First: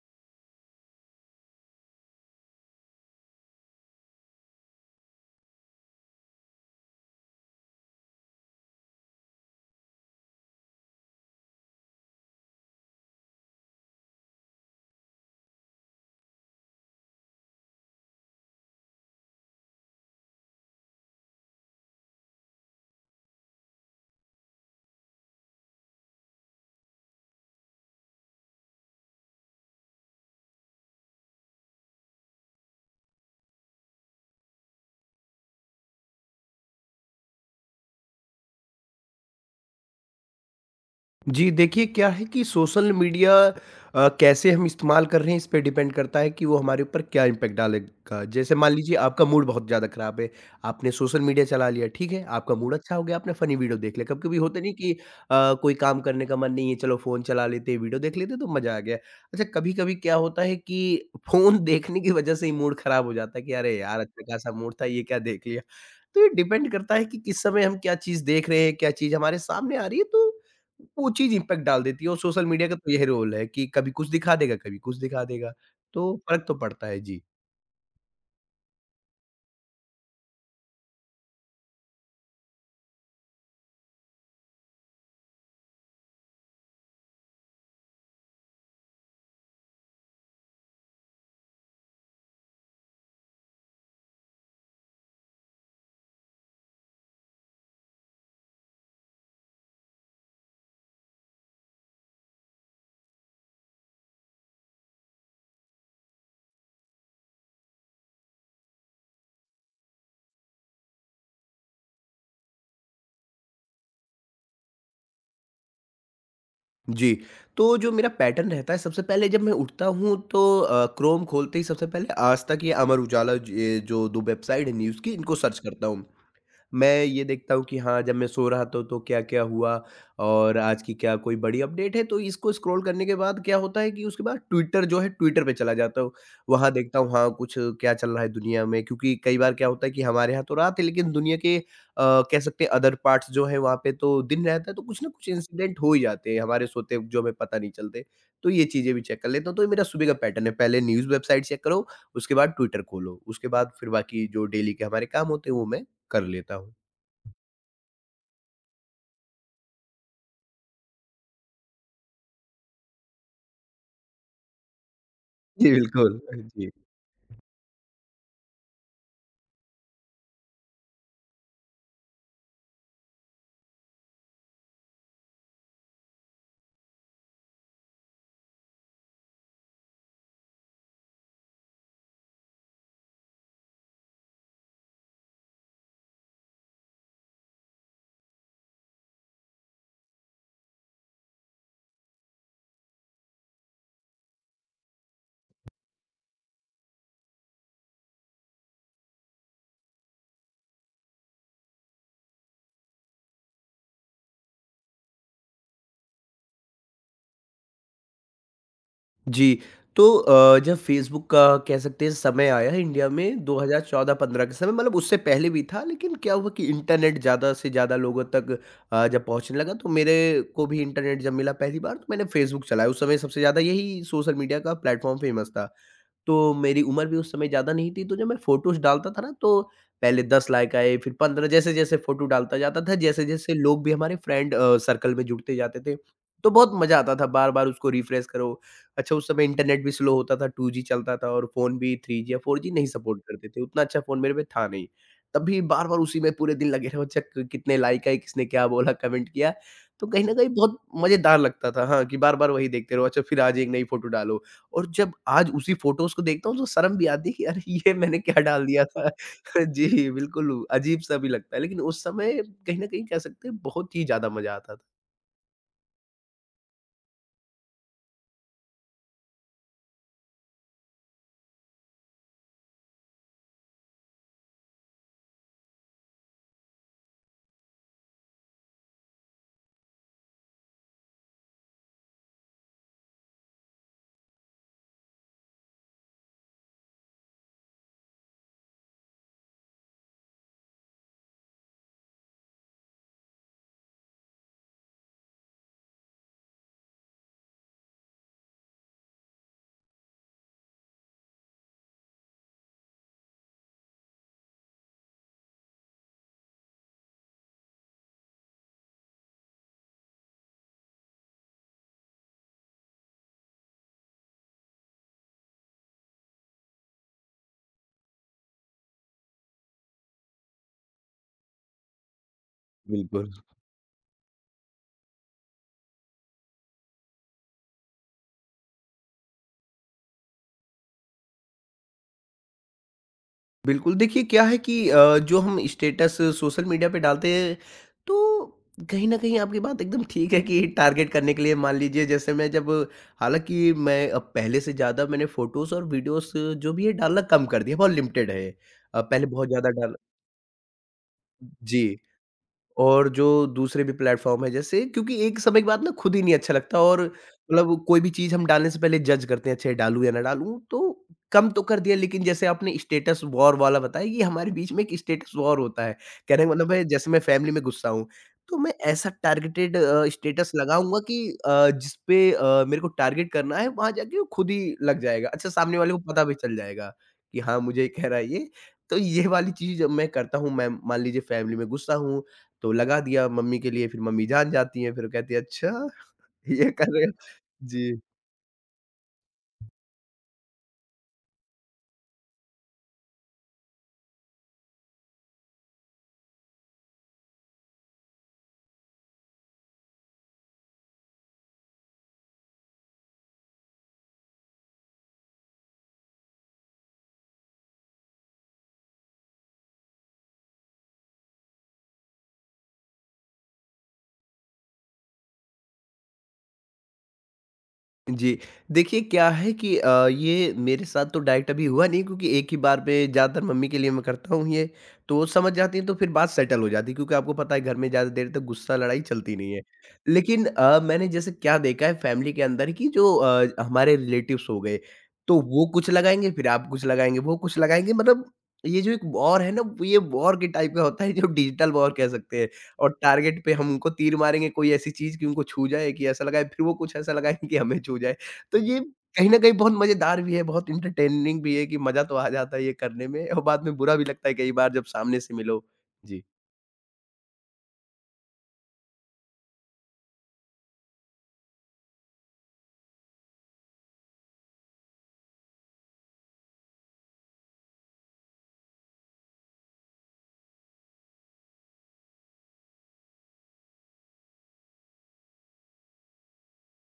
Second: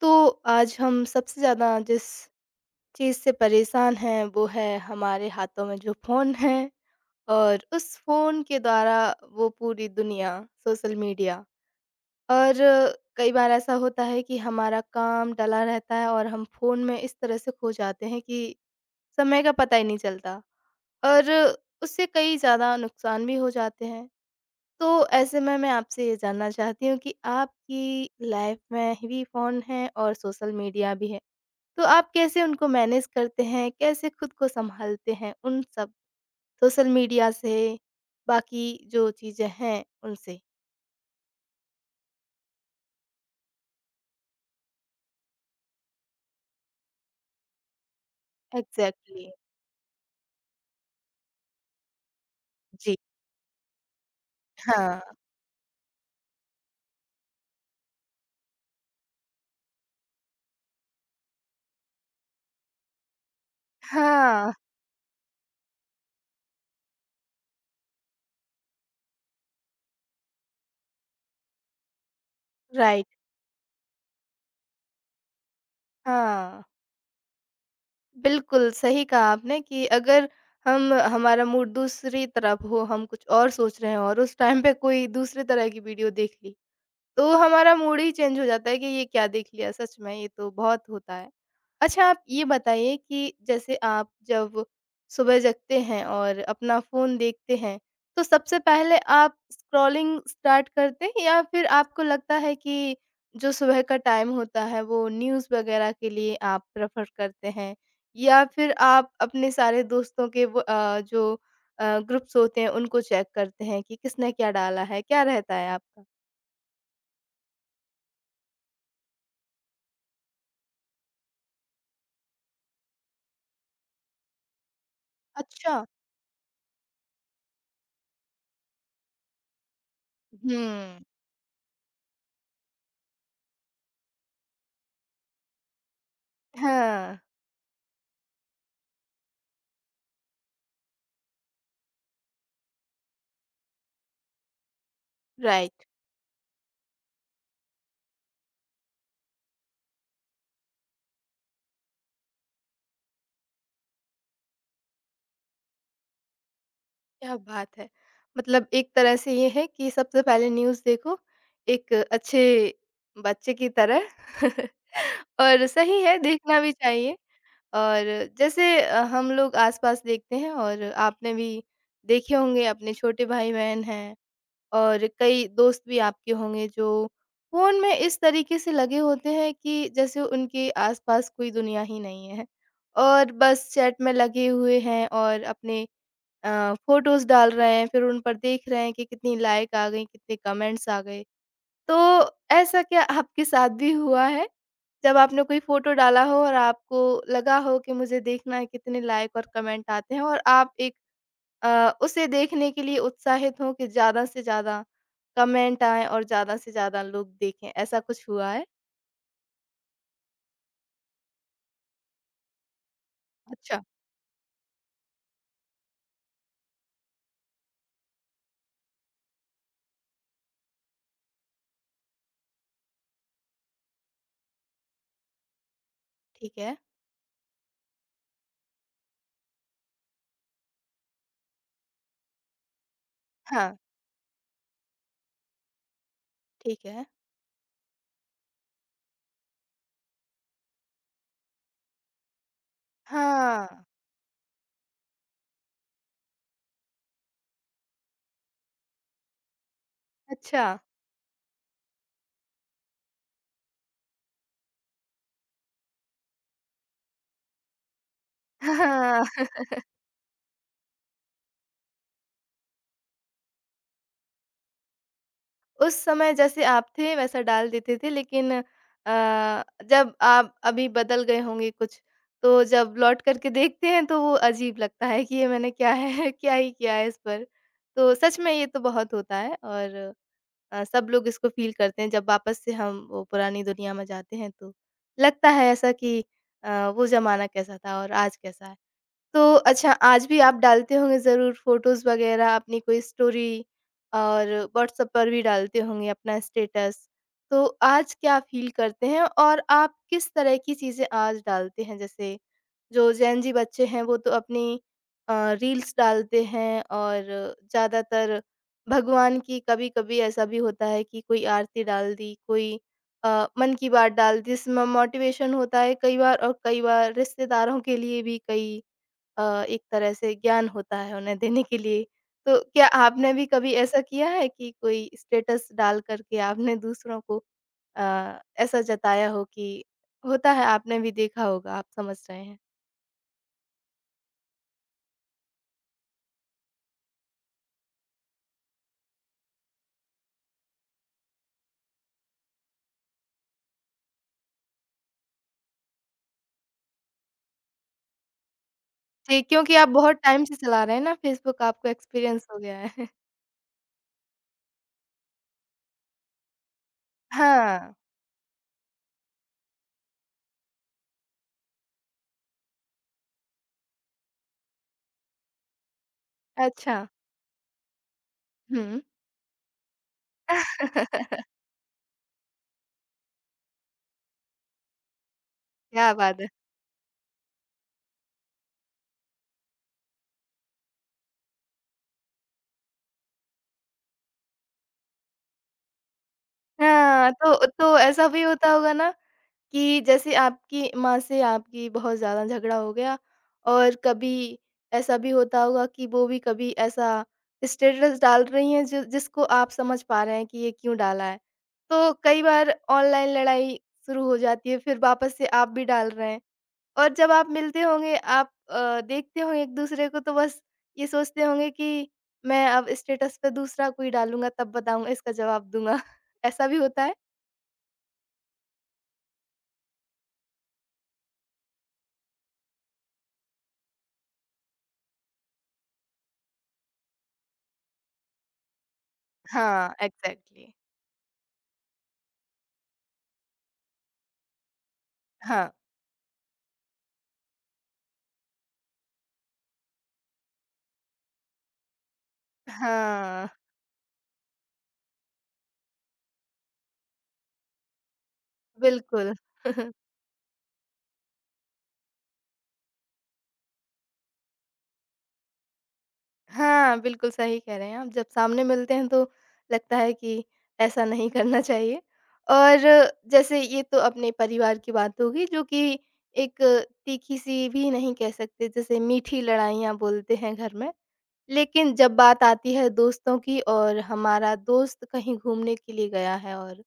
तो आज हम सबसे ज़्यादा जिस चीज़ से परेशान हैं वो है हमारे हाथों में जो फ़ोन है, और उस फ़ोन के द्वारा वो पूरी दुनिया, सोशल मीडिया, और कई बार ऐसा होता है कि हमारा काम डला रहता है और हम फ़ोन में इस तरह से खो जाते हैं कि समय का पता ही नहीं चलता, और उससे कई ज़्यादा नुकसान भी हो जाते हैं। तो ऐसे में मैं आपसे ये जानना चाहती हूँ कि आपकी लाइफ़ में भी फ़ोन है और सोशल मीडिया भी है। तो आप कैसे उनको मैनेज करते हैं? कैसे खुद को सँभालते हैं उन सब सोशल मीडिया से, बाकी जो चीज़ें हैं उनसे? जी, देखिए क्या है कि सोशल मीडिया कैसे हम इस्तेमाल कर रहे हैं इस पे डिपेंड करता है कि वो हमारे ऊपर क्या इम्पैक्ट डालेगा। जैसे मान लीजिए आपका एग्ज़ैक्टली। मूड बहुत ज़्यादा खराब है, आपने सोशल मीडिया चला लिया, ठीक है? आपका मूड अच्छा जी, हो गया, आपने फ़नी वीडियो देख लिया। कभी-कभी होता नहीं कि हाँ। कोई काम करने का मन नहीं है, चलो फ़ोन चला लेते हैं, वीडियो देख लेते हैं तो मज़ा आ गया। अच्छा कभी-कभी क्या होता है कि फ़ोन देखने की वज़ह से ही मूड खराब हो जाता है कि अरे यार! अच्छा खासा हाँ, मूड था, ये क्या देख लिया। तो ये डिपेंड करता है कि किस समय हम क्या चीज़ देख रहे हैं, क्या चीज़ हमारे सामने आ रही है, तो वो चीज़ इम्पैक्ट डाल देती है और सोशल मीडिया का तो यही राइट, रोल है कि कभी कुछ दिखा देगा, कभी कुछ दिखा देगा, तो फ़र्क तो हाँ। पड़ता है। जी। बिल्कुल, सही कहा आपने कि अगर हम, हमारा मूड दूसरी तरफ हो, हम कुछ और सोच रहे हों और उस टाइम पे कोई दूसरे तरह की वीडियो देख ली, तो हमारा मूड ही चेंज हो जाता है कि ये क्या देख लिया। सच में ये तो बहुत होता है। अच्छा, आप ये बताइए कि जैसे आप जब सुबह जगते हैं और अपना फ़ोन देखते हैं, तो सबसे पहले आप स्क्रॉलिंग स्टार्ट करते हैं, या फिर आपको लगता है कि जो सुबह का टाइम होता है वो न्यूज़ वग़ैरह के लिए आप प्रेफ़र करते हैं? या फिर आप अपने सारे दोस्तों के वो जो ग्रुप्स होते हैं उनको चेक करते हैं कि किसने क्या डाला है? क्या रहता है आपका? जी, तो जो मेरा पैटर्न रहता है सबसे पहले जब मैं उठता हूँ तो क्रोम खोलते ही सबसे पहले आज तक या अमर उजाला ज ये जो 2 वेबसाइट है न्यूज़ की इनको सर्च अच्छा। करता हूँ। मैं ये देखता हूँ कि हाँ, जब मैं सो रहा था तो क्या-क्या हुआ और आज की हुँ। क्या कोई बड़ी अपडेट है, तो इसको स्क्रॉल करने के बाद क्या होता है कि उसके बाद ट्विटर जो है ट्विटर पे चला जाता हूँ। वहाँ देखता हूँ हाँ, हाँ, कुछ क्या चल रहा है दुनिया में क्योंकि कई बार क्या होता है कि हमारे यहाँ तो रात है लेकिन दुनिया के कह सकते हैं अदर पार्ट्स जो है वहाँ पे तो दिन रहता है तो कुछ ना कुछ इंसिडेंट राइट, हो ही जाते हैं हमारे सोते वक़्त जो हमें पता नहीं चलते। तो ये चीज़ें भी चेक कर लेता हूँ, तो ये मेरा सुबह का पैटर्न है पहले न्यूज़ वेबसाइट चेक करो, उसके बाद ट्विटर खोलो, उसके बाद फिर बाकी जो डेली के हमारे काम होते हैं वो मैं कर लेता हूँ। क्या बात है! मतलब एक तरह से ये है कि सबसे पहले न्यूज़ देखो, एक अच्छे बच्चे की तरह और जी, सही बिल्कुल। है, देखना जी। भी चाहिए। और जैसे हम लोग आस-पास देखते हैं, और आपने भी देखे होंगे, अपने छोटे भाई-बहन हैं और कई दोस्त भी आपके होंगे जो फ़ोन में इस तरीके से लगे होते हैं कि जैसे उनके आसपास कोई दुनिया ही नहीं है, और बस चैट में लगे हुए हैं और अपने फ़ोटोज़ डाल रहे हैं, फिर उन पर देख रहे हैं कि कितनी लाइक आ गई, कितने कमेंट्स आ गए। तो ऐसा क्या आपके साथ भी हुआ है? जब आपने कोई फ़ोटो डाला हो और आपको लगा हो कि मुझे देखना है कितने लाइक और कमेंट आते हैं, और आप एक उसे देखने के लिए उत्साहित हों कि ज़्यादा से ज़्यादा कमेंट आएँ और ज़्यादा से ज़्यादा लोग देखें, ऐसा कुछ हुआ है? जी, तो जब फ़ेसबुक का कह सकते हैं समय आया इंडिया में अच्छा। 2014-15 के समय मतलब उससे पहले भी था लेकिन क्या हुआ कि इंटरनेट ज़्यादा से ज़्यादा लोगों तक जब पहुँचने लगा तो मेरे को भी इंटरनेट जब मिला पहली बार तो मैंने फ़ेसबुक चलाया। उस समय सबसे ज़्यादा यही सोशल मीडिया का प्लेटफ़ॉर्म फ़ेमस था। तो ठीक है। मेरी उम्र भी उस समय ज़्यादा नहीं थी, तो जब मैं फ़ोटोज़ डालता था ना तो पहले 10 लाइक आए, फिर 15 जैसे-जैसे फ़ोटो डालता जाता था, जैसे-जैसे हाँ, लोग भी हमारे फ्रेंड सर्कल में जुड़ते जाते थे, तो बहुत ठीक मज़ा है। आता था बार-बार उसको रिफ्रेश करो। अच्छा उस समय इंटरनेट भी स्लो होता था, 2G चलता था और फ़ोन भी 3G या 4G नहीं सपोर्ट करते थे, हाँ, उतना अच्छा फ़ोन मेरे पे था नहीं। तब भी बार-बार उसी में पूरे दिन लगे रहो, अच्छा क कितने लाइक आए, किसने क्या बोला, कमेंट किया, तो कहीं न कहीं अच्छा। बहुत मज़ेदार लगता था। हाँ, कि बार-बार वही देखते रहो, अच्छा फिर आज एक नई फ़ोटो डालो। और जब आज उसी फ़ोटोज़ को देखता हूँ तो शर्म भी आती है कि अरे! ये मैंने क्या डाल दिया था। हाँ, जी, बिल्कुल अजीब-सा भी लगता है लेकिन उस समय कहीं न कहीं कह सकते हैं बहुत ही ज़्यादा मज़ा आता था। उस समय जैसे आप थे वैसा डाल देते थे, लेकिन जब आप अभी बदल गए होंगे कुछ, तो जब लौट कर के देखते हैं तो वो अजीब लगता है कि ये मैंने क्या है, क्या ही किया है इस पर। तो सच में ये तो बहुत होता है, और सब लोग इसको फ़ील करते हैं। जब वापस से हम वो पुरानी दुनिया में जाते हैं तो लगता है ऐसा कि वो ज़माना कैसा था और आज कैसा है। तो अच्छा, आज भी आप डालते होंगे ज़रूर फ़ोटोज़ वग़ैरह, अपनी कोई स्टोरी, और व्हाट्सएप पर भी डालते होंगे अपना स्टेटस। तो आज क्या फ़ील करते हैं, और आप किस तरह की चीज़ें आज डालते हैं? जैसे जो जेन ज़ी बच्चे हैं वो तो अपनी अ, रील्स डालते हैं, और ज़्यादातर भगवान की, कभी-कभी ऐसा भी होता है कि कोई आरती डाल दी, कोई मन की बात डाल दी जिसमें मोटिवेशन होता है कई बार, और कई बार रिश्तेदारों के लिए भी कई अ, एक तरह से ज्ञान होता है उन्हें देने के लिए। तो क्या बिल्कुल। आपने भी कभी ऐसा किया है कि कोई स्टेटस डाल कर के आपने दूसरों को अ, ऐसा जताया हो कि होता है, आपने भी देखा होगा, आप समझ रहे हैं। बिल्कुल, देखिए क्या है कि जो हम स्टेटस सोशल मीडिया पे डालते हैं, तो कहीं न कहीं आपकी बात एकदम ठीक है कि टारगेट करने के लिए मान लीजिए जैसे मैं जब हालाँकि मैं अब पहले से ज़्यादा मैंने फ़ोटोज़ और वीडियोज़ जो भी है डालना कम कर दिया, बहुत लिमिटेड है। पहले जी, बहुत ज़्यादा क्योंकि आप डाल बहुत टाइम से चला रहे हैं ना फ़ेसबुक, आपको जी। एक्सपीरियंस हो गया और है। जो दूसरे भी प्लेटफ़ॉर्म हैं जैसे क्योंकि एक समय के बाद ना खुद ही नहीं अच्छा लगता और मतलब हाँ, कोई भी चीज़ हम डालने से पहले जज करते हैं, अच्छा ये डालूँ या ना डालूँ? तो कम तो कर दिया लेकिन जैसे आपने स्टेटस वॉर वाला बताया, ये हमारे बीच में एक स्टेटस वॉर होता है। कहने का मतलब है अच्छा। जैसे मैं फैमिली में गुस्सा हूँ, तो मैं हुँ। ऐसा टारगेटेड स्टेटस लगाऊँगा कि जिसपे मेरे को टारगेट करना है, वहाँ जाके वो खुद ही लग जाएगा। अच्छा सामने वाले को क्या पता भी बात है! चल जाएगा कि हाँ, मुझे ये कह रहा है ये। तो ये वाली चीज़ मैं करता हूँ मैं मान लीजिए फैमिली में गुस्सा हूँ तो लगा दिया मम्मी के लिए, फिर मम्मी जान जाती हैं, फिर वो कहती हैं, "अच्छा, ये कर रहे हो?" हाँ, तो जी, ऐसा भी होता होगा ना कि जैसे आपकी माँ से आपकी बहुत ज़्यादा झगड़ा हो गया, और कभी ऐसा भी होता होगा कि वो भी कभी ऐसा स्टेटस डाल रही हैं जो जिसको आप समझ पा रहे हैं कि ये क्यों डाला है। तो कई बार ऑनलाइन लड़ाई शुरू हो जाती है, फिर वापस से आप भी डाल रहे हैं, और जब आप मिलते होंगे, आप देखते होंगे एक-दूसरे को, तो बस ये सोचते होंगे कि मैं अब स्टेटस पे दूसरा कोई डालूँगा, तब बताऊँगा, इसका जवाब दूँगा। ऐसा भी होता है? जी। देखिए क्या है कि ये मेरे साथ तो डायरेक्ट अभी हुआ नहीं क्योंकि एक ही बार पे ज़्यादातर मम्मी के लिए मैं करता हूँ ये, तो वो समझ जाती हैं तो फिर बात सेटल हो जाती है क्योंकि आपको पता है घर में ज़्यादा देर तक गुस्सा, लड़ाई चलती नहीं है। हाँ, लेकिन एग्ज़ैक्टली। मैंने जैसे क्या देखा है फैमिली के अंदर कि जो हमारे रिलेटिव्स हो गए, तो वो हाँ। कुछ लगाएँगे, फिर आप कुछ लगाएँगे, वो कुछ लगाएँगे मतलब ये जो एक वॉर है ना, ये वॉर के टाइप का होता है जो डिजिटल वॉर कह सकते हैं। और टारगेट हाँ, पे हम उनको तीर मारेंगे कोई ऐसी चीज़ कि उनको छू जाए कि ऐसा लगाएँ, फिर वो कुछ ऐसा लगाएँ कि हमें छू जाए। तो ये कहीं बिल्कुल। न कहीं बहुत मज़ेदार भी है, बहुत एंटरटेनिंग भी है कि मज़ा तो आ जाता है ये करने में और बाद में बुरा भी लगता है कई बार जब सामने से मिलो। जी। हाँ, बिल्कुल सही कह रहे हैं आप। जब सामने मिलते हैं तो लगता है कि ऐसा नहीं करना चाहिए, और जैसे ये तो अपने परिवार की बात होगी, जो कि एक तीखी-सी भी नहीं कह सकते, जैसे मीठी लड़ाइयाँ बोलते हैं घर में। लेकिन जब बात आती है दोस्तों की, और हमारा दोस्त कहीं घूमने के लिए गया है और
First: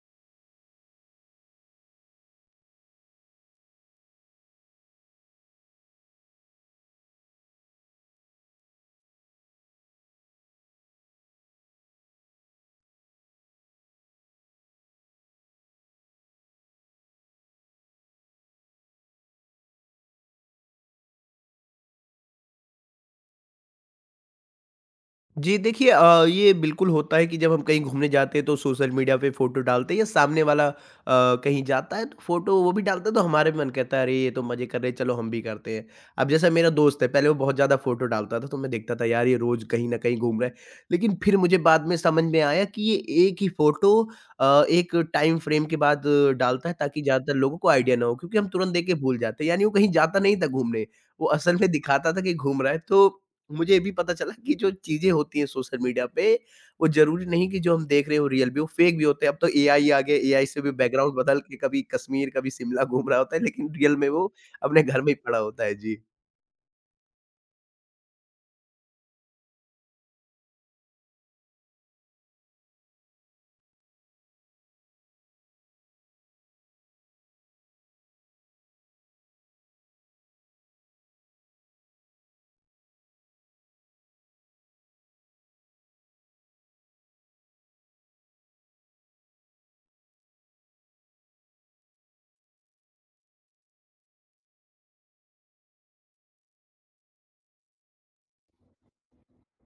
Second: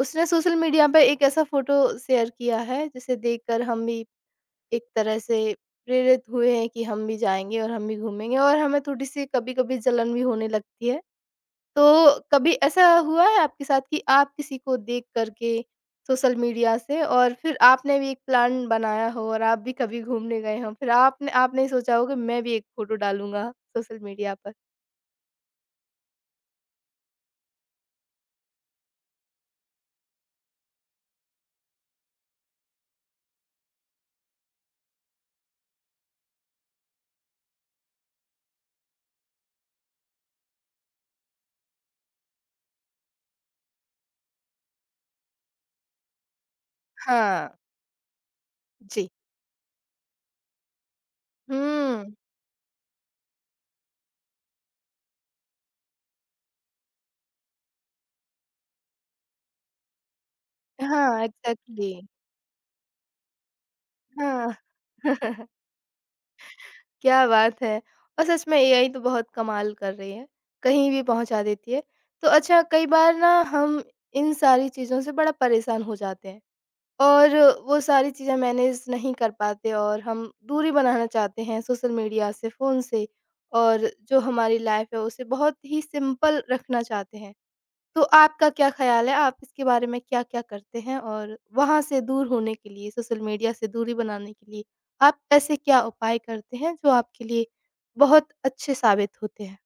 उसने सोशल मीडिया पे एक ऐसा फ़ोटो शेयर किया है जिसे देखकर हम भी एक तरह से प्रेरित हुए हैं कि हम भी जाएँगे और हम भी घूमेंगे, और हमें थोड़ी-सी कभी-कभी जलन भी होने लगती है। तो कभी ऐसा हुआ है आपके साथ कि आप किसी को देख कर के सोशल मीडिया से, और फिर आपने भी एक प्लान बनाया हो और आप भी कभी घूमने गए हों, फिर आपने आपने ये सोचा हो कि मैं भी एक फ़ोटो डालूँगा सोशल मीडिया पर? जी देखिए ये बिल्कुल होता है कि जब हम कहीं घूमने जाते हैं तो सोशल मीडिया पे फोटो डालते हैं या सामने वाला कहीं जाता है तो फोटो वो भी डालता है तो हमारे भी मन कहता है अरे ये तो मजे कर रहे हैं चलो हम भी करते हैं अब जैसा मेरा दोस्त है पहले वो बहुत ज्यादा फोटो डालता था तो मैं देखता था यार ये रोज कहीं ना कहीं घूम रहा है लेकिन फिर मुझे बाद में समझ में आया कि ये एक ही फोटो एक टाइम फ्रेम के बाद डालता है ताकि ज्यादातर हाँ, लोगों को आइडिया ना हो क्योंकि हम तुरंत देख के जी। भूल जाते हैं यानी वो कहीं जाता नहीं था घूमने वो असल में दिखाता हुँ। था कि घूम रहा है तो मुझे ये भी पता चला कि जो चीज़ें होती हैं सोशल मीडिया पे, वो ज़रूरी नहीं कि जो हम देख रहे हैं वो रियल भी हो, फेक भी होते हैं। अब तो एआई आ गया, एआई से भी बैकग्राउंड हाँ, बदल के कभी एग्ज़ैक्टली। कश्मीर, कभी शिमला घूम रहा होता है, लेकिन रियल में वो हाँ। अपने घर में ही पड़ा होता है। जी। क्या बात है! और सच में एआई तो बहुत कमाल कर रही है, कहीं भी पहुँचा देती है। तो अच्छा, कई बार ना हम इन सारी चीज़ों से बड़ा परेशान हो जाते हैं, और वो सारी चीज़ें मैनेज नहीं कर पाते और हम दूरी बनाना चाहते हैं सोशल मीडिया से, फ़ोन से, और जो हमारी लाइफ़ है उसे बहुत ही सिंपल रखना चाहते हैं। तो आपका क्या ख़्याल है, आप इसके बारे में क्या-क्या करते हैं? और वहाँ से दूर होने के लिए, सोशल मीडिया से दूरी बनाने के लिए, आप ऐसे क्या उपाय करते हैं जो आपके लिए बहुत अच्छे साबित होते हैं?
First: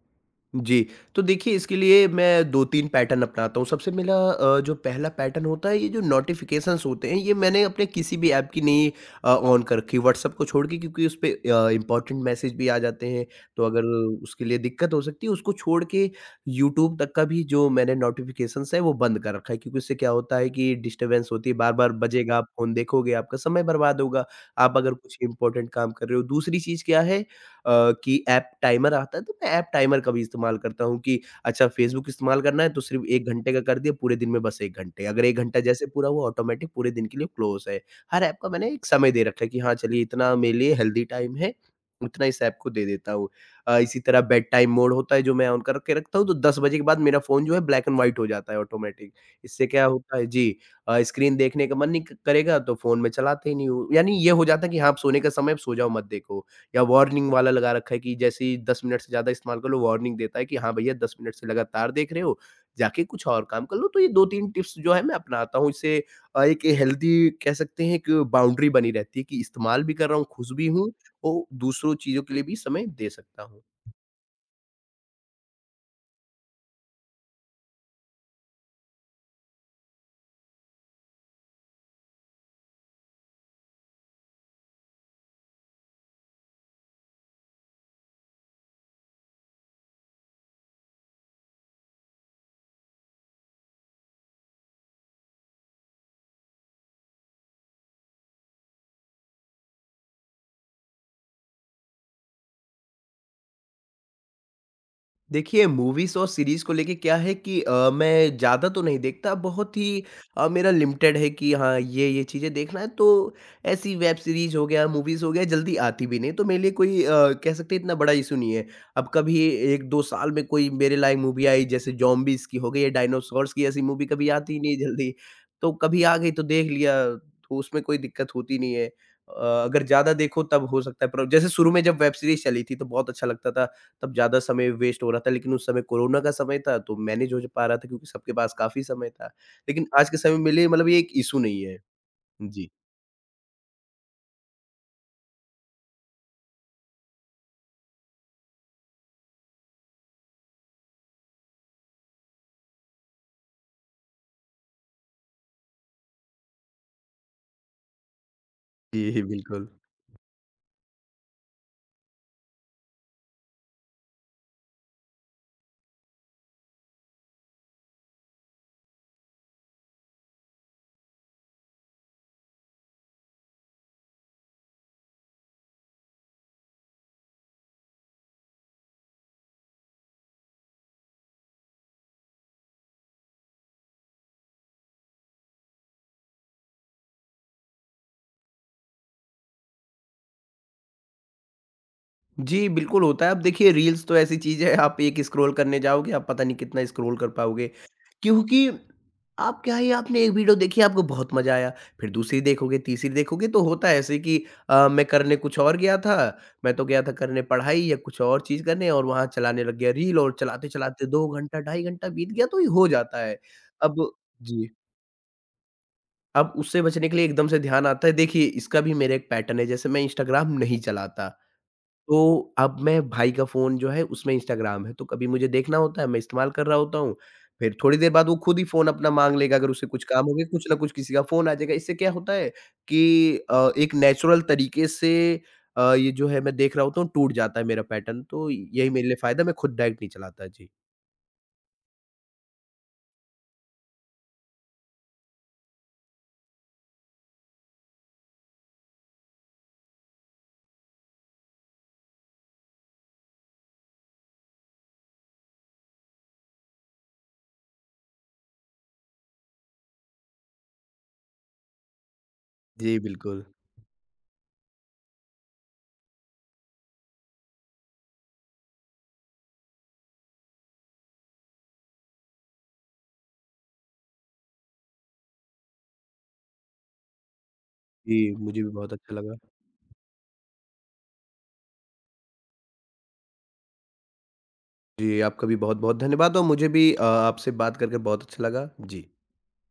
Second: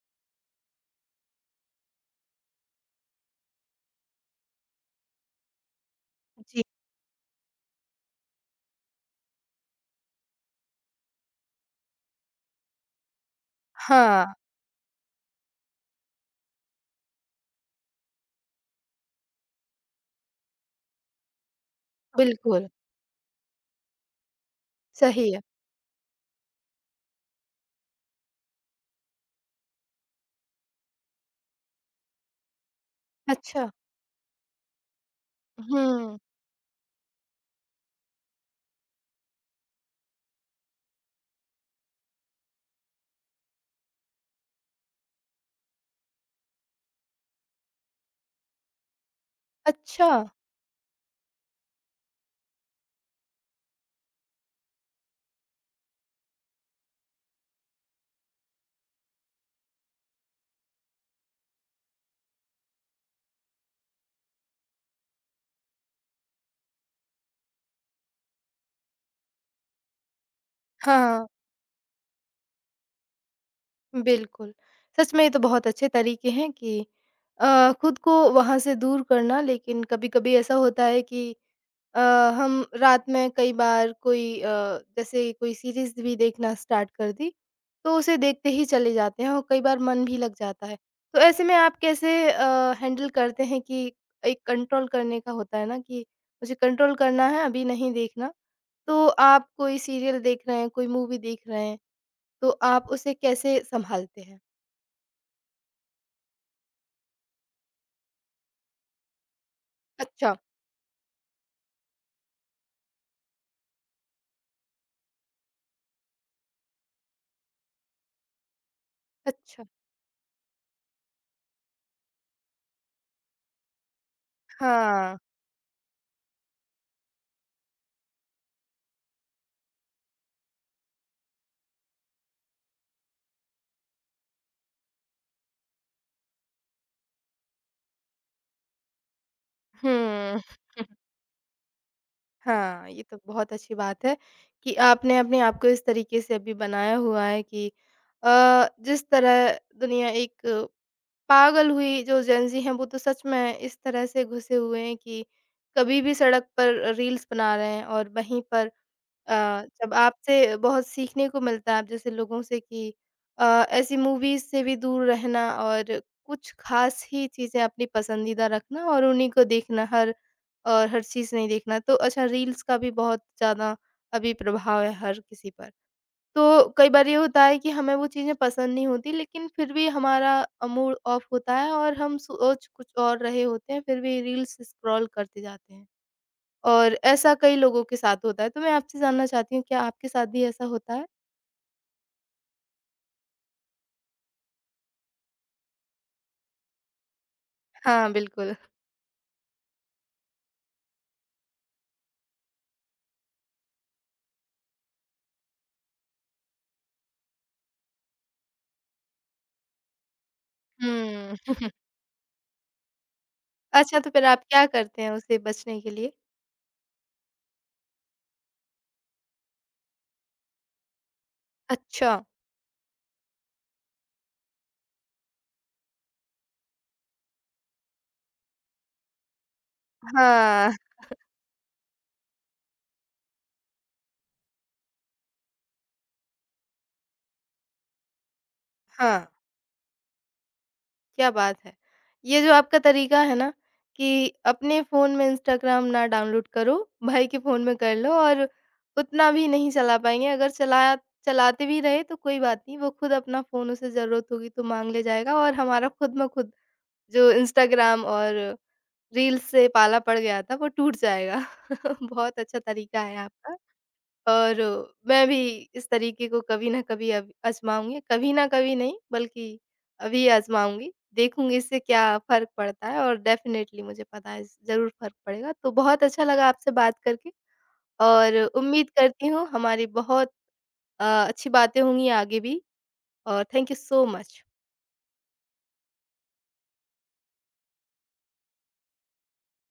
जी, तो देखिए इसके लिए मैं 2-3 पैटर्न अपनाता हूँ। सबसे मेरा जो पहला पैटर्न होता है ये जो जी। नोटिफ़िकेशंस होते हैं ये मैंने अपने किसी भी ऐप की नहीं ऑन कर रखी व्हाट्सएप को छोड़ के क्योंकि उसपे इम्पोर्टेंट मैसेज भी आ जाते हैं, तो अगर हाँ, उसके लिए दिक्कत हो सकती है उसको छोड़ के यूट्यूब तक का भी जो मैंने नोटिफ़िकेशंस है वो बंद कर रखा है क्योंकि उससे क्या होता है कि डिस्टर्बेंस होती है, बार-बार बजेगा, आप बिल्कुल, फ़ोन देखोगे, आपका समय बर्बाद होगा, आप अगर कुछ सही है। इम्पोर्टेंट काम कर रहे हो। दूसरी चीज़ क्या है कि ऐप टाइमर आता है तो मैं ऐप टाइमर का भी इस्तेमाल करता हूँ कि अच्छा फ़ेसबुक इस्तेमाल करना है तो सिर्फ़ 1 घंटे का अच्छा। कर दिया पूरे दिन में बस 1 घंटे। अगर 1 घंटा जैसे पूरा हुँ, हुआ ऑटोमैटिक पूरे दिन के लिए क्लोज़ है। हर ऐप का मैंने एक समय दे रखा है कि हाँ, चलिए इतना मेरे लिए हेल्दी टाइम है, उतना इस ऐप को दे देता हूँ। इसी तरह बेड टाइम मोड होता है जो मैं ऑन करके रखता हूँ तो 10 बजे के बाद मेरा फ़ोन जो है ब्लैक एंड व्हाइट हो जाता है ऑटोमैटिक। इससे क्या अच्छा। होता है जी स्क्रीन देखने का मन नहीं क करेगा तो फ़ोन में चलाते ही नहीं हूँ। यानी ये हो जाता है कि हाँ, अब सोने का समय है अब सो जाओ मत देखो। या वार्निंग वाला लगा रखा है कि जैसे ही 10 मिनट से ज़्यादा इस्तेमाल कर लो वार्निंग देता है कि हाँ भैया 10 मिनट से लगातार देख रहे हो, जाके कुछ और काम कर लो। तो ये 2-3 टिप्स जो है मैं अपनाता हूँ इससे एक हेल्दी कह सकते हैं एक बाउंड्री बनी रहती है कि इस्तेमाल भी कर रहा हूँ, खुश भी हूँ हाँ, और दूसरों चीज़ों के लिए भी समय दे सकता हूँ। बिल्कुल। सच में ये तो बहुत अच्छे तरीके हैं कि खुद को वहाँ से दूर करना। लेकिन कभी-कभी ऐसा होता है कि अ, हम रात में कई बार कोई जैसे कोई सीरीज़ भी देखना स्टार्ट कर दी, तो उसे देखते ही चले जाते हैं और कई बार मन भी लग जाता है। तो ऐसे में आप कैसे हैंडल करते हैं कि एक कंट्रोल करने का होता है ना कि मुझे कंट्रोल करना है, अभी नहीं देखना। तो आप कोई सीरियल देख रहे हैं, कोई मूवी देख रहे हैं, तो आप उसे कैसे सँभालते हैं? देखिए, मूवीज़ और सीरीज़ को लेके क्या है कि मैं ज़्यादा तो नहीं देखता, बहुत ही अच्छा, मेरा लिमिटेड है कि हाँ, ये-ये चीज़ें देखना है, तो ऐसी वेब सीरीज़ हो गया, मूवीज़ हो गया, जल्दी आती भी नहीं, तो मेरे लिए कोई कह सकते हैं इतना बड़ा इश्यू नहीं है। अब कभी अच्छा। 1-2 साल में कोई मेरे लायक मूवी आई, जैसे ज़ॉम्बीज़ की हो गई या डायनासोर्स की, ऐसी मूवी कभी आती ही नहीं जल्दी, हाँ। तो कभी आ गई तो देख लिया, तो उसमें कोई दिक्कत होती नहीं है। अ, अगर ज़्यादा देखो तब हो सकता है प्रॉब जैसे शुरू में जब वेब सीरीज़ चली थी, तो बहुत अच्छा लगता था तब ज़्यादा समय वेस्ट हो रहा था, लेकिन उस समय कोरोना का समय था तो मैनेज हो ज पा रहा था क्योंकि सबके पास काफ़ी समय था। लेकिन आज के समय हुँ। में लिए मतलब ये एक इश्यू नहीं है। जी। हाँ, ये तो बहुत अच्छी बात है कि आपने अपने आप को इस तरीके से अभी बनाया हुआ है कि अ, जिस तरह दुनिया एक पागल हुई, जो जेनज़ी हैं वो तो सच में इस तरह से घुसे हुए हैं कि कभी भी सड़क पर रील्स बना रहे हैं, और वहीं पर जी, बिल्कुल। जब आपसे बहुत सीखने को मिलता है आप जैसे लोगों से कि अ, ऐसी मूवीज़ से भी दूर रहना, और कुछ ख़ास ही चीज़ें अपनी पसंदीदा रखना और उन्हीं को देखना, हर और हर चीज़ नहीं देखना। तो अच्छा, रील्स का भी बहुत ज़्यादा अभी प्रभाव है हर किसी पर। तो कई बार ये होता है कि हमें वो चीज़ें पसंद नहीं होती, लेकिन फिर भी हमारा मूड ऑफ होता है और हम सोच कुछ और रहे होते हैं, फिर भी रील्स स्क्रॉल करते जाते हैं, और ऐसा कई लोगों के साथ होता है। तो मैं आपसे जानना चाहती हूँ, क्या आपके साथ भी ऐसा होता है? जी, बिल्कुल होता है। अब देखिए रील्स तो ऐसी चीज़ है आप एक स्क्रॉल करने जाओगे, आप पता नहीं कितना स्क्रॉल कर पाओगे। हाँ, बिल्कुल। क्योंकि आप क्या है आपने एक वीडियो देखी आपको बहुत मज़ा आया, फिर दूसरी देखोगे, तीसरी देखोगे तो होता है ऐसे कि मैं करने कुछ और गया था, मैं तो गया था करने पढ़ाई या कुछ और चीज़ करने और वहाँ चलाने लग गया रील और चलाते-चलाते 2 हुँ। घंटा, 2.5 घंटा बीत गया तो ये हो जाता है। अच्छा, अब तो फिर आप क्या जी, करते हैं उससे बचने के लिए? अब उससे बचने के लिए एकदम से ध्यान आता है देखिए इसका भी मेरा एक पैटर्न है जैसे मैं इंस्टाग्राम नहीं चलाता। अच्छा। तो अब मैं भाई का फ़ोन जो है उसमें इंस्टाग्राम है, तो कभी मुझे देखना होता है मैं इस्तेमाल कर रहा होता हूँ, फिर थोड़ी देर बाद वो खुद ही फ़ोन अपना माँग लेगा अगर उसे कुछ काम हो गया, कुछ ना हाँ। कुछ किसी का फ़ोन आ जाएगा। इससे क्या होता है कि एक नेचुरल तरीके से ये जो है मैं देख रहा होता हूँ टूट जाता है मेरा पैटर्न तो यही मेरे लिए हाँ। फ़ायदा है, मैं खुद डायरेक्ट नहीं चलाता। जी। क्या बात है! ये जो आपका तरीका है ना, कि अपने फ़ोन में इंस्टाग्राम ना डाउनलोड करो, भाई के फ़ोन में कर लो, और उतना भी नहीं चला पाएँगे, अगर चलाया चलाते भी रहे तो कोई बात नहीं, वो खुद अपना फ़ोन, उसे ज़रूरत होगी तो माँग ले जाएगा, और हमारा खुद में खुद जो इंस्टाग्राम और रील्स से पाला पड़ गया था, वो टूट जाएगा। बहुत अच्छा जी, तरीका है बिल्कुल। आपका। और मैं भी इस तरीके को कभी न कभी अब आज़माऊँगी, कभी न कभी नहीं बल्कि अभी आज़माऊँगी, देखूँगी इससे क्या फ़र्क पड़ता है, और डेफ़िनेटली मुझे पता है ज़रूर फ़र्क पड़ेगा। तो बहुत अच्छा लगा आपसे बात करके, जी, और मुझे भी उम्मीद बहुत अच्छा करती लगा। हूँ हमारी बहुत अच्छी बातें होंगी आगे भी, और थैंक यू सो मच। जी, आपका भी बहुत-बहुत धन्यवाद और मुझे भी आपसे बात करके बहुत अच्छा लगा। जी।